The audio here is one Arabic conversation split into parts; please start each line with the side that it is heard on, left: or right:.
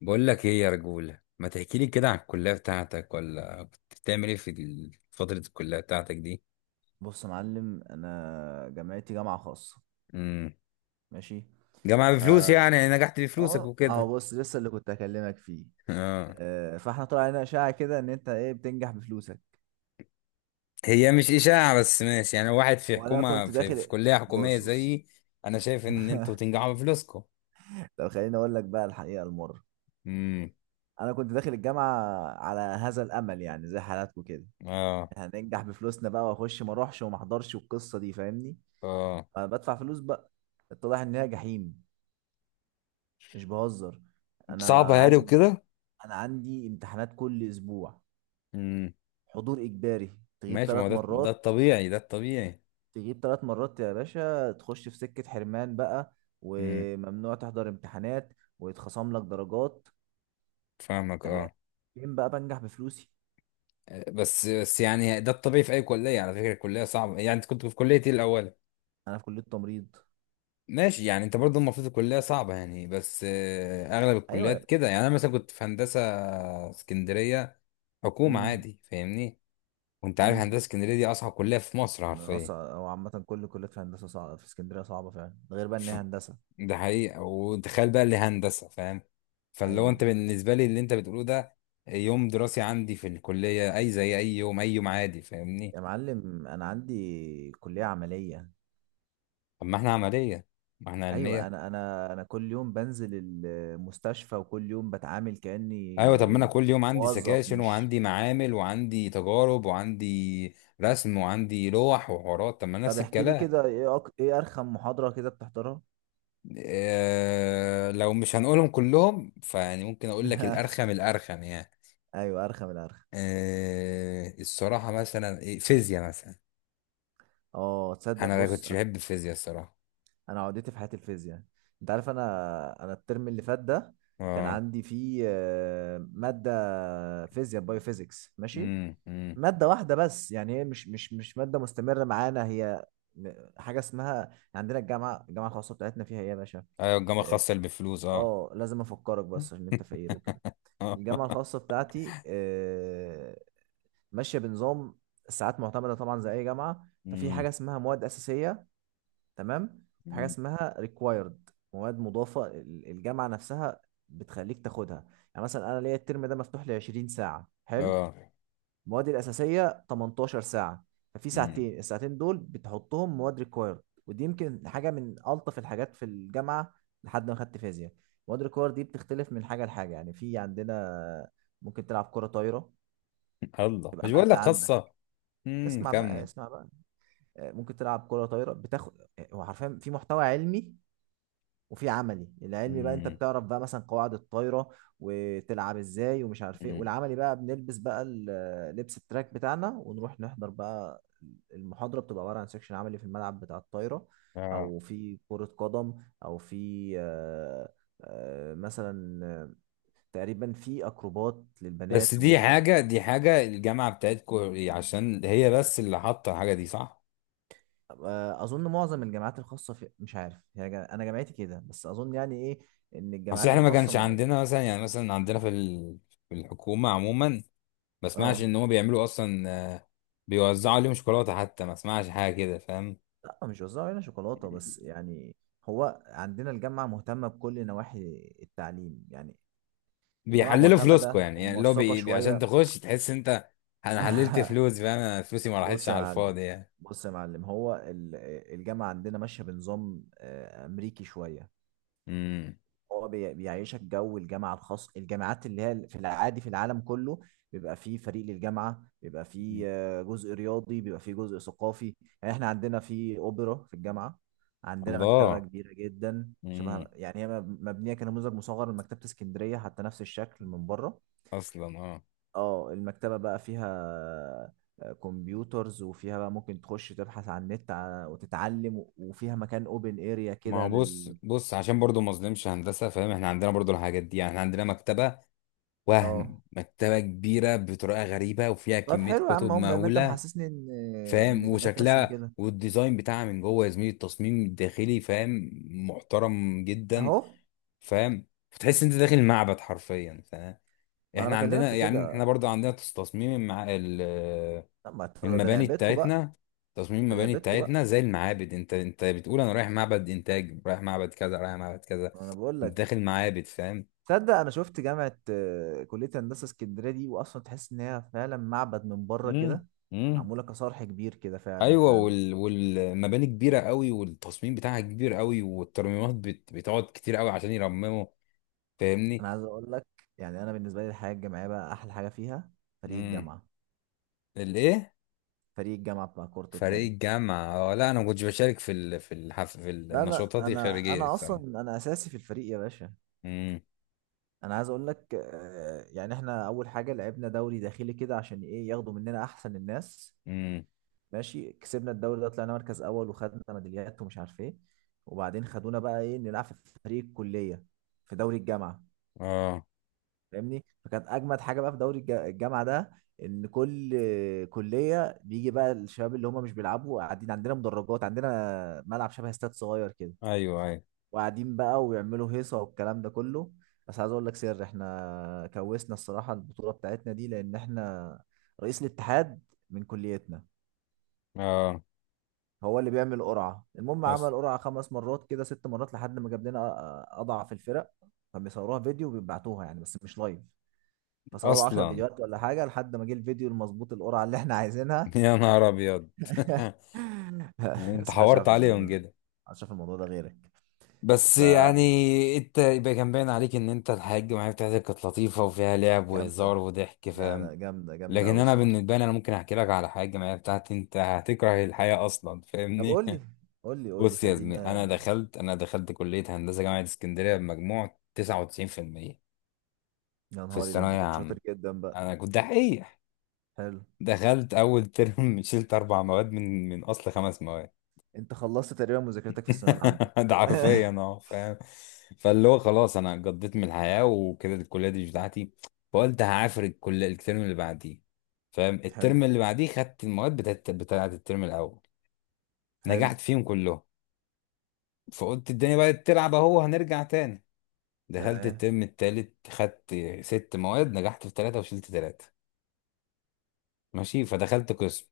left: بقول لك ايه يا رجولة، ما تحكي لي كده عن الكلية بتاعتك، ولا كنت بتعمل ايه في فترة الكلية بتاعتك دي؟
right: بص يا معلم، انا جامعتي جامعه خاصه.
left: امم.
right: ماشي.
left: جامعة بفلوس
right: فا
left: يعني نجحت بفلوسك
right: اه،
left: وكده.
right: بص لسه اللي كنت هكلمك فيه.
left: اه.
right: آه، فاحنا طلع علينا اشاعه كده ان انت ايه بتنجح بفلوسك.
left: هي مش إشاعة، بس ماشي، يعني واحد في
right: وانا
left: حكومة،
right: كنت
left: في
right: داخل.
left: كلية حكومية
right: بص بص.
left: زيي. انا شايف ان انتوا تنجحوا بفلوسكم.
right: طب خليني اقول لك بقى الحقيقه المره.
left: امم.
right: انا كنت داخل الجامعه على هذا الامل، يعني زي حالاتكم كده،
left: اه،
right: هننجح بفلوسنا بقى واخش ما اروحش وما احضرش والقصه دي، فاهمني؟
left: اه.
right: انا بدفع فلوس بقى. اتضح ان هي جحيم، مش بهزر.
left: صعبة
right: انا
left: يعني
right: عندي
left: وكده.
right: انا عندي امتحانات كل اسبوع،
left: امم.
right: حضور اجباري. تغيب
left: ماشي، ما
right: ثلاث
left: هو ده
right: مرات
left: الطبيعي، ده الطبيعي.
right: تغيب ثلاث مرات يا باشا تخش في سكة حرمان بقى،
left: امم.
right: وممنوع تحضر امتحانات، ويتخصم لك درجات.
left: فاهمك،
right: طب
left: اه.
right: فين بقى بنجح بفلوسي؟
left: بس بس يعني، ده الطبيعي في اي كليه، على فكره الكليه صعبه يعني، انت كنت في كليه ايه الاول؟
right: انا في كلية تمريض.
left: ماشي، يعني انت برضه المفروض الكليه صعبه يعني، بس اغلب
right: ايوه يا.
left: الكليات كده، يعني انا مثلا كنت في هندسه اسكندريه. حكومه
right: امم
left: عادي، فاهمني. وانت عارف
right: امم.
left: هندسه اسكندريه دي اصعب كليه في مصر حرفيا.
right: اصعب او عامة كل كليات في هندسة صعبة، في اسكندرية صعبة فعلا، ده غير بقى ان
left: ف-
right: هي هندسة.
left: ده حقيقه، وتخيل بقى اللي هندسه، فاهم. فاللي هو
right: ايوه
left: انت بالنسبه لي اللي انت بتقوله ده، يوم دراسي عندي في الكليه اي زي اي يوم، اي يوم عادي، فاهمني.
right: يا معلم، انا عندي كلية عملية.
left: طب ما احنا عمليه، ما احنا
right: ايوه،
left: علميه.
right: انا كل يوم بنزل المستشفى وكل يوم بتعامل
left: ايوه، طب ما انا
right: كاني
left: كل يوم عندي
right: موظف،
left: سكاشن،
right: مش؟
left: وعندي معامل، وعندي تجارب، وعندي رسم، وعندي لوح، وحوارات، طب ما
right: طب
left: نفس
right: احكي لي
left: الكلام.
right: كده، ايه ايه ارخم محاضره كده بتحضرها؟
left: آه، لو مش هنقولهم كلهم فيعني ممكن اقول لك الارخم، الارخم يعني.
right: ايوه، ارخم الارخم.
left: آه الصراحه مثلا فيزياء مثلا.
right: اه، تصدق،
left: انا ما
right: بص،
left: كنتش بحب الفيزياء الصراحه.
right: انا عقدتي في حياتي الفيزياء. انت عارف، انا الترم اللي فات ده كان
left: اه.
right: عندي فيه ماده فيزياء بايو فيزيكس ماشي.
left: امم، امم.
right: ماده واحده بس، يعني هي مش ماده مستمره معانا، هي م- حاجه اسمها عندنا، الجامعه، الخاصه بتاعتنا فيها ايه يا باشا.
left: ايوه الجامعه
right: اه.
left: الخاصه اللي بفلوس، اه.
right: آه، لازم افكرك بس عشان انت فقير وكده. الجامعه الخاصه بتاعتي ماشيه بنظام ساعات معتمده، طبعا زي اي جامعه. ففي حاجه
left: امم.
right: اسمها مواد اساسيه، تمام. في حاجه
left: أمم.
right: اسمها ريكوايرد، مواد مضافه الجامعه نفسها بتخليك تاخدها. يعني مثلا انا ليا الترم ده مفتوح لي 20 ساعه، حلو.
left: اه.
right: المواد الاساسيه 18 ساعه، ففي
left: امم.
right: ساعتين. الساعتين دول بتحطهم مواد ريكوايرد، ودي يمكن حاجه من الطف الحاجات في الجامعه، لحد ما خدت فيزياء. مواد ريكوايرد دي بتختلف من حاجه لحاجه. يعني في عندنا ممكن تلعب كره طايره
left: الله، مش
right: تبقى
left: بقول
right: ماده
left: لك
right: عندك.
left: خاصه. امم،
right: اسمع بقى،
left: كمل.
right: اسمع بقى. آه، ممكن تلعب كره طايره، بتاخد آه، هو حرفيا في محتوى علمي، وفي عملي. العلمي بقى انت بتعرف بقى مثلا قواعد الطايره وتلعب ازاي ومش عارف ايه.
left: امم.
right: والعملي بقى بنلبس بقى لبس التراك بتاعنا ونروح نحضر بقى. المحاضره بتبقى عباره عن سيكشن عملي في الملعب بتاع الطايره،
left: اه.
right: او في كره قدم، او في مثلا تقريبا في اكروبات
left: بس
right: للبنات
left: دي
right: ومش عارف.
left: حاجة دي حاجة الجامعة بتاعتكو، عشان هي بس اللي حاطة الحاجة دي صح؟
right: آه، اظن معظم الجامعات الخاصه في، مش عارف، هي انا جامعتي كده، بس اظن يعني ايه ان
left: أصل
right: الجامعات
left: إحنا ما
right: الخاصه
left: كانش عندنا مثلا، يعني مثلا عندنا في في الحكومة عموما، ما اسمعش
right: اه.
left: إن هما بيعملوا أصلا. آه، بيوزعوا عليهم شوكولاتة حتى، ما اسمعش حاجة كده فاهم؟
right: لا، مش وزعوا علينا شوكولاتة، بس يعني هو عندنا الجامعة مهتمة بكل نواحي التعليم يعني، الجامعة
left: بيحللوا فلوسكو
right: معتمدة
left: يعني اللي هو
right: وموثقة
left: عشان
right: شوية.
left: تخش تحس أنت. أنا حللت فلوس فاهم؟ أنا فلوسي ما راحتش
right: بص يا
left: على
right: معلم،
left: الفاضي يعني.
right: بص يا معلم، هو الجامعة عندنا ماشية بنظام أمريكي شوية،
left: امم.
right: هو بيعيشك جو الجامعة الخاص، الجامعات اللي هي في العادي في العالم كله. بيبقى فيه فريق للجامعة، بيبقى فيه آه، جزء رياضي، بيبقى فيه جزء ثقافي. يعني احنا عندنا في أوبرا في الجامعة. عندنا مكتبة
left: الله.
right: كبيرة جدا، شبه
left: امم.
right: يعني هي مبنية كنموذج مصغر لمكتبة اسكندرية، حتى نفس الشكل من بره.
left: أصلا، أه.
right: اه، المكتبة بقى فيها آه، كمبيوترز، وفيها بقى ممكن تخش تبحث عن النت وتتعلم، وفيها مكان اوبن اريا
left: ما هو
right: كده
left: بص
right: لل.
left: بص، عشان برضو ما اظلمش هندسه، فاهم؟ احنا عندنا برضو الحاجات دي يعني، احنا عندنا مكتبه، وهم
right: اه،
left: مكتبه كبيره بطريقه غريبه، وفيها
right: طب
left: كميه
right: حلو يا
left: كتب
right: عم، هم ما انت
left: مهوله.
right: محسسني ان
left: فاهم؟
right: ان جامعتي بس اللي
left: وشكلها
right: كده.
left: والديزاين بتاعها من جوه يا زميلي، التصميم الداخلي فاهم، محترم جدا.
right: اهو.
left: فاهم؟ فتحس انت داخل معبد حرفيا، فاهم؟
right: ما انا
left: احنا
right: بكلمك
left: عندنا
right: في
left: يعني، احنا
right: كده.
left: برضو عندنا تصميم مع
right: طب ما ت- ده
left: المباني
right: لعبتكم بقى،
left: بتاعتنا، تصميم
right: ده
left: المباني
right: لعبتكم بقى.
left: بتاعتنا زي المعابد، انت بتقول انا رايح معبد انتاج، رايح معبد كذا، رايح معبد كذا.
right: انا بقول
left: انت
right: لك،
left: داخل معابد، فاهم؟
right: تصدق انا شفت جامعه آه، كليه هندسه اسكندريه دي، واصلا تحس ان هي فعلا معبد من بره
left: امم.
right: كده،
left: امم.
right: معموله كصرح كبير كده، فعلا
left: ايوه،
right: فعلا.
left: والمباني كبيره قوي، والتصميم بتاعها كبير قوي، والترميمات بتقعد كتير قوي عشان يرمموا. فاهمني.
right: انا عايز اقول لك، يعني انا بالنسبه لي الحياه الجامعيه بقى احلى حاجه فيها فريق
left: امم.
right: الجامعه.
left: الايه؟
right: فريق الجامعه بتاع كره
left: فريق
right: القدم.
left: الجامعه، اه. لا انا ما كنتش بشارك في في في
right: لا لا،
left: النشاطات
right: انا
left: الخارجيه
right: انا
left: السنه.
right: اصلا انا اساسي في الفريق يا باشا.
left: امم.
right: انا عايز اقول لك آه، يعني احنا اول حاجه لعبنا دوري داخلي كده عشان ايه، ياخدوا مننا احسن الناس.
left: امم.
right: ماشي، كسبنا الدوري ده، طلعنا مركز اول وخدنا ميداليات ومش عارف ايه. وبعدين خدونا بقى ايه، نلعب في فريق الكليه في دوري الجامعه،
left: اه.
right: فاهمني؟ فكانت اجمد حاجه بقى في دوري الجامعه ده ان كل كليه بيجي بقى الشباب اللي هم مش بيلعبوا قاعدين، عندنا مدرجات، عندنا ملعب شبه استاد صغير كده،
left: ايوه، ايوه.
right: وقاعدين بقى ويعملوا هيصة والكلام ده كله. بس عايز اقول لك سر، احنا كوسنا الصراحة البطولة بتاعتنا دي، لان احنا رئيس الاتحاد من كليتنا،
left: اه.
right: هو اللي بيعمل قرعة. المهم،
left: أص...
right: عمل قرعة 5 مرات كده، 6 مرات، لحد ما جاب لنا اضعف الفرق. فبيصوروها فيديو وبيبعتوها، يعني بس مش لايف. فصوروا 10
left: اصلا.
right: فيديوهات ولا حاجة لحد ما جه الفيديو المظبوط، القرعة اللي احنا عايزينها.
left: يا نهار ابيض. انت
right: بس محدش
left: حورت
right: عارف الموضوع ده،
left: عليهم كده.
right: محدش عارف الموضوع ده غيرك،
left: بس
right: فجامدة.
left: يعني، انت يبقى كان باين عليك ان انت الحاجة معايا بتاعتك كانت لطيفة وفيها لعب وهزار وضحك،
right: لا
left: فاهم؟
right: لا، جامدة جامدة
left: لكن
right: أوي
left: انا
right: الصراحة.
left: بالنسبة لي، انا ممكن احكي لك على حاجة معايا بتاعتي، انت هتكره الحياة اصلا،
right: طب
left: فاهمني.
right: قول لي، قول لي قول لي
left: بص يا زميلي، انا
right: خلينا.
left: دخلت انا دخلت كلية هندسة جامعة اسكندرية بمجموع 99% في المية،
right: يا
left: في
right: نهاري ده، انت
left: الثانوية
right: كنت
left: عامة.
right: شاطر جدا بقى.
left: انا كنت دحيح.
right: حلو.
left: دخلت اول ترم، شلت اربع مواد من اصل خمس.
right: انت خلصت تقريبا مذاكرتك في الثانويه العامه.
left: ده حرفيا، اه فاهم. فاللي هو خلاص، انا قضيت من الحياه وكده الكليه دي مش بتاعتي. فقلت هعافر الكليه الترم اللي بعديه. فاهم؟
right: حلو
left: الترم اللي بعديه خدت المواد بتاعت الترم الاول،
right: حلو.
left: نجحت فيهم كلهم. فقلت الدنيا بقت تلعب اهو، هنرجع تاني. دخلت
right: تمام.
left: الترم التالت، خدت ست مواد نجحت في ثلاثه وشلت ثلاثه. ماشي، فدخلت قسم.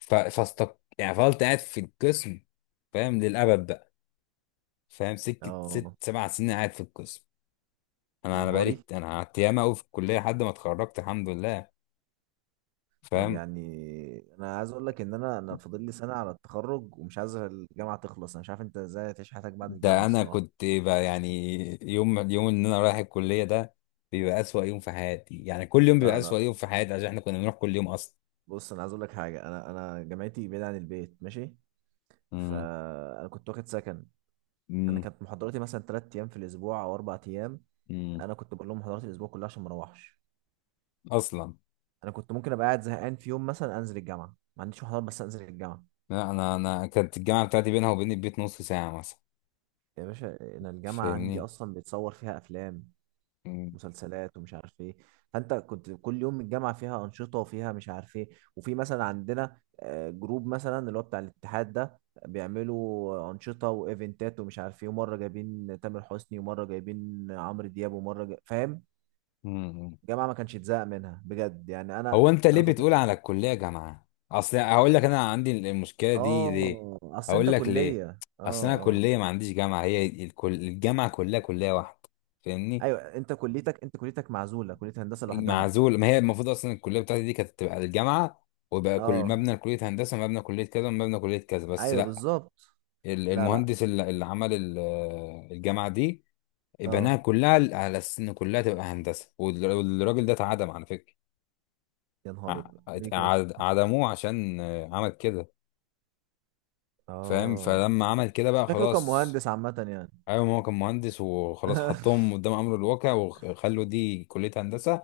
left: ف... فاستق يعني فضلت قاعد في القسم فاهم، للابد بقى. فاهم؟ سكه ست
right: اه.
left: سبع سنين قاعد في القسم. انا
right: يا
left: انا بقالي
right: نهاري.
left: انا قعدت ياما قوي في الكليه لحد ما اتخرجت، الحمد لله.
right: طب
left: فاهم؟
right: يعني انا عايز اقول لك ان انا فاضل لي سنه على التخرج، ومش عايز الجامعه تخلص. انا مش عارف انت ازاي هتعيش حياتك بعد الجامعه
left: ده انا
right: الصراحه.
left: كنت بقى يعني، يوم اليوم ان انا رايح الكليه ده بيبقى اسوأ يوم في حياتي يعني، كل يوم بيبقى
right: لا
left: اسوأ
right: لا،
left: يوم في حياتي، عشان احنا كنا بنروح كل يوم اصلا.
right: بص، انا عايز اقول لك حاجه، انا جامعتي بعيده عن البيت ماشي.
left: امم.
right: فانا كنت واخد سكن. انا
left: امم.
right: كانت محاضراتي مثلا 3 ايام في الاسبوع او 4 ايام،
left: امم.
right: انا كنت بقول لهم محاضرات الاسبوع كلها عشان ما اروحش.
left: اصلا.
right: انا كنت ممكن ابقى قاعد زهقان في يوم مثلا، انزل الجامعه ما عنديش محاضرات بس انزل الجامعه.
left: لا، انا كانت الجامعه بتاعتي بينها وبين البيت نص ساعه مثلا.
right: يا باشا، انا الجامعه عندي
left: فاهمني.
right: اصلا بيتصور فيها افلام، مسلسلات ومش عارف ايه. فانت كنت كل يوم، الجامعه فيها انشطه وفيها مش عارف ايه، وفي مثلا عندنا آه، جروب مثلا اللي هو بتاع الاتحاد ده، بيعملوا انشطه وايفنتات ومش عارف ايه، ومره جايبين تامر حسني ومره جايبين عمرو دياب فاهم؟
left: امم.
right: الجامعه ما كانش اتزهق منها بجد، يعني
left: هو
right: انا
left: انت ليه
right: انا فضلت.
left: بتقول على الكليه جامعه؟ اصل هقول لك انا عندي المشكله دي ليه،
right: اه. اصل انت
left: هقول لك ليه.
right: كليه. اه
left: اصل انا
right: اه.
left: كليه ما عنديش جامعه، هي الجامعه كلها كليه واحده. فاهمني.
right: ايوه، انت كليتك، انت كليتك معزوله، كليه هندسه لوحدها.
left: معزول، ما هي المفروض اصلا الكليه بتاعتي دي كانت تبقى الجامعه، وبقى كل
right: اه.
left: مبنى كليه هندسه، مبنى كليه كذا، مبنى كليه كذا، بس
right: ايوه
left: لا.
right: بالظبط. لا لا.
left: المهندس اللي عمل الجامعه دي، بناها
right: اه.
left: كلها على اساس ان كلها تبقى هندسه، والراجل ده اتعدم على فكره.
right: يا نهار ابيض، ليه كده؟
left: عدموه عشان عمل كده، فاهم؟
right: اه.
left: فلما عمل كده بقى
right: شكله كان
left: خلاص.
right: مهندس عامه يعني.
left: ايوه، ما هو كان مهندس وخلاص، حطهم قدام امر الواقع وخلوا دي كليه هندسه.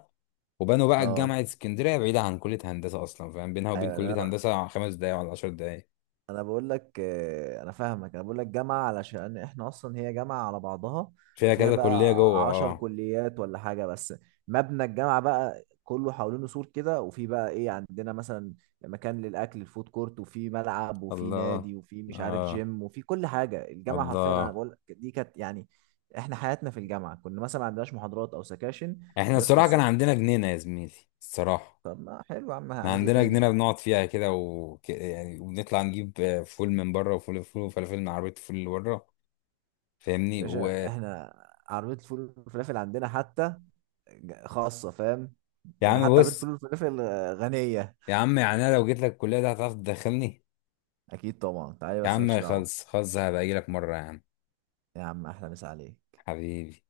left: وبنوا بقى
right: اه.
left: جامعه اسكندريه بعيده عن كليه هندسه اصلا، فاهم؟ بينها وبين
right: ايوه.
left: كليه
right: انا
left: هندسه 5 دقايق ولا 10 دقايق.
right: انا بقول لك آه، انا فاهمك، انا بقول لك جامعه علشان احنا اصلا هي جامعه على بعضها،
left: فيها
right: وفيها
left: كذا
right: بقى
left: كليه جوه،
right: عشر
left: اه.
right: كليات ولا حاجه، بس مبنى الجامعه بقى كله حوالينه سور كده، وفي بقى ايه، عندنا مثلا مكان للاكل الفود كورت، وفي ملعب، وفي
left: الله.
right: نادي، وفي مش عارف
left: اه.
right: جيم، وفي كل حاجه. الجامعه حرفيا، انا
left: الله.
right: بقول لك دي كانت يعني احنا حياتنا في الجامعه، كنا مثلا ما عندناش محاضرات او سكاشن،
left: احنا
right: نصحى
left: الصراحه كان
right: الصبح.
left: عندنا جنينه يا زميلي، الصراحه.
right: طب ما حلو يا عم،
left: احنا
right: عايز ايه
left: عندنا
right: تاني؟
left: جنينه بنقعد فيها كده يعني وبنطلع نجيب فول من بره، وفول فول وفلافل من عربيه الفول اللي بره.
right: يا
left: فاهمني.
right: باشا،
left: ويا
right: احنا عربيه الفول والفلافل عندنا حتى خاصه، فاهم؟ يعني
left: عم
right: حتى عربيه
left: بص،
right: الفول والفلافل آه، غنيه.
left: يا عم يعني انا لو جيت لك الكليه دي هتعرف تدخلني؟
right: اكيد طبعا تعالي،
left: يا
right: بس مالكش
left: عم
right: دعوه.
left: خلص خلص، هبقى اجي لك مره يا عم.
right: يا عم احلى مسا عليك.
left: حبيبي.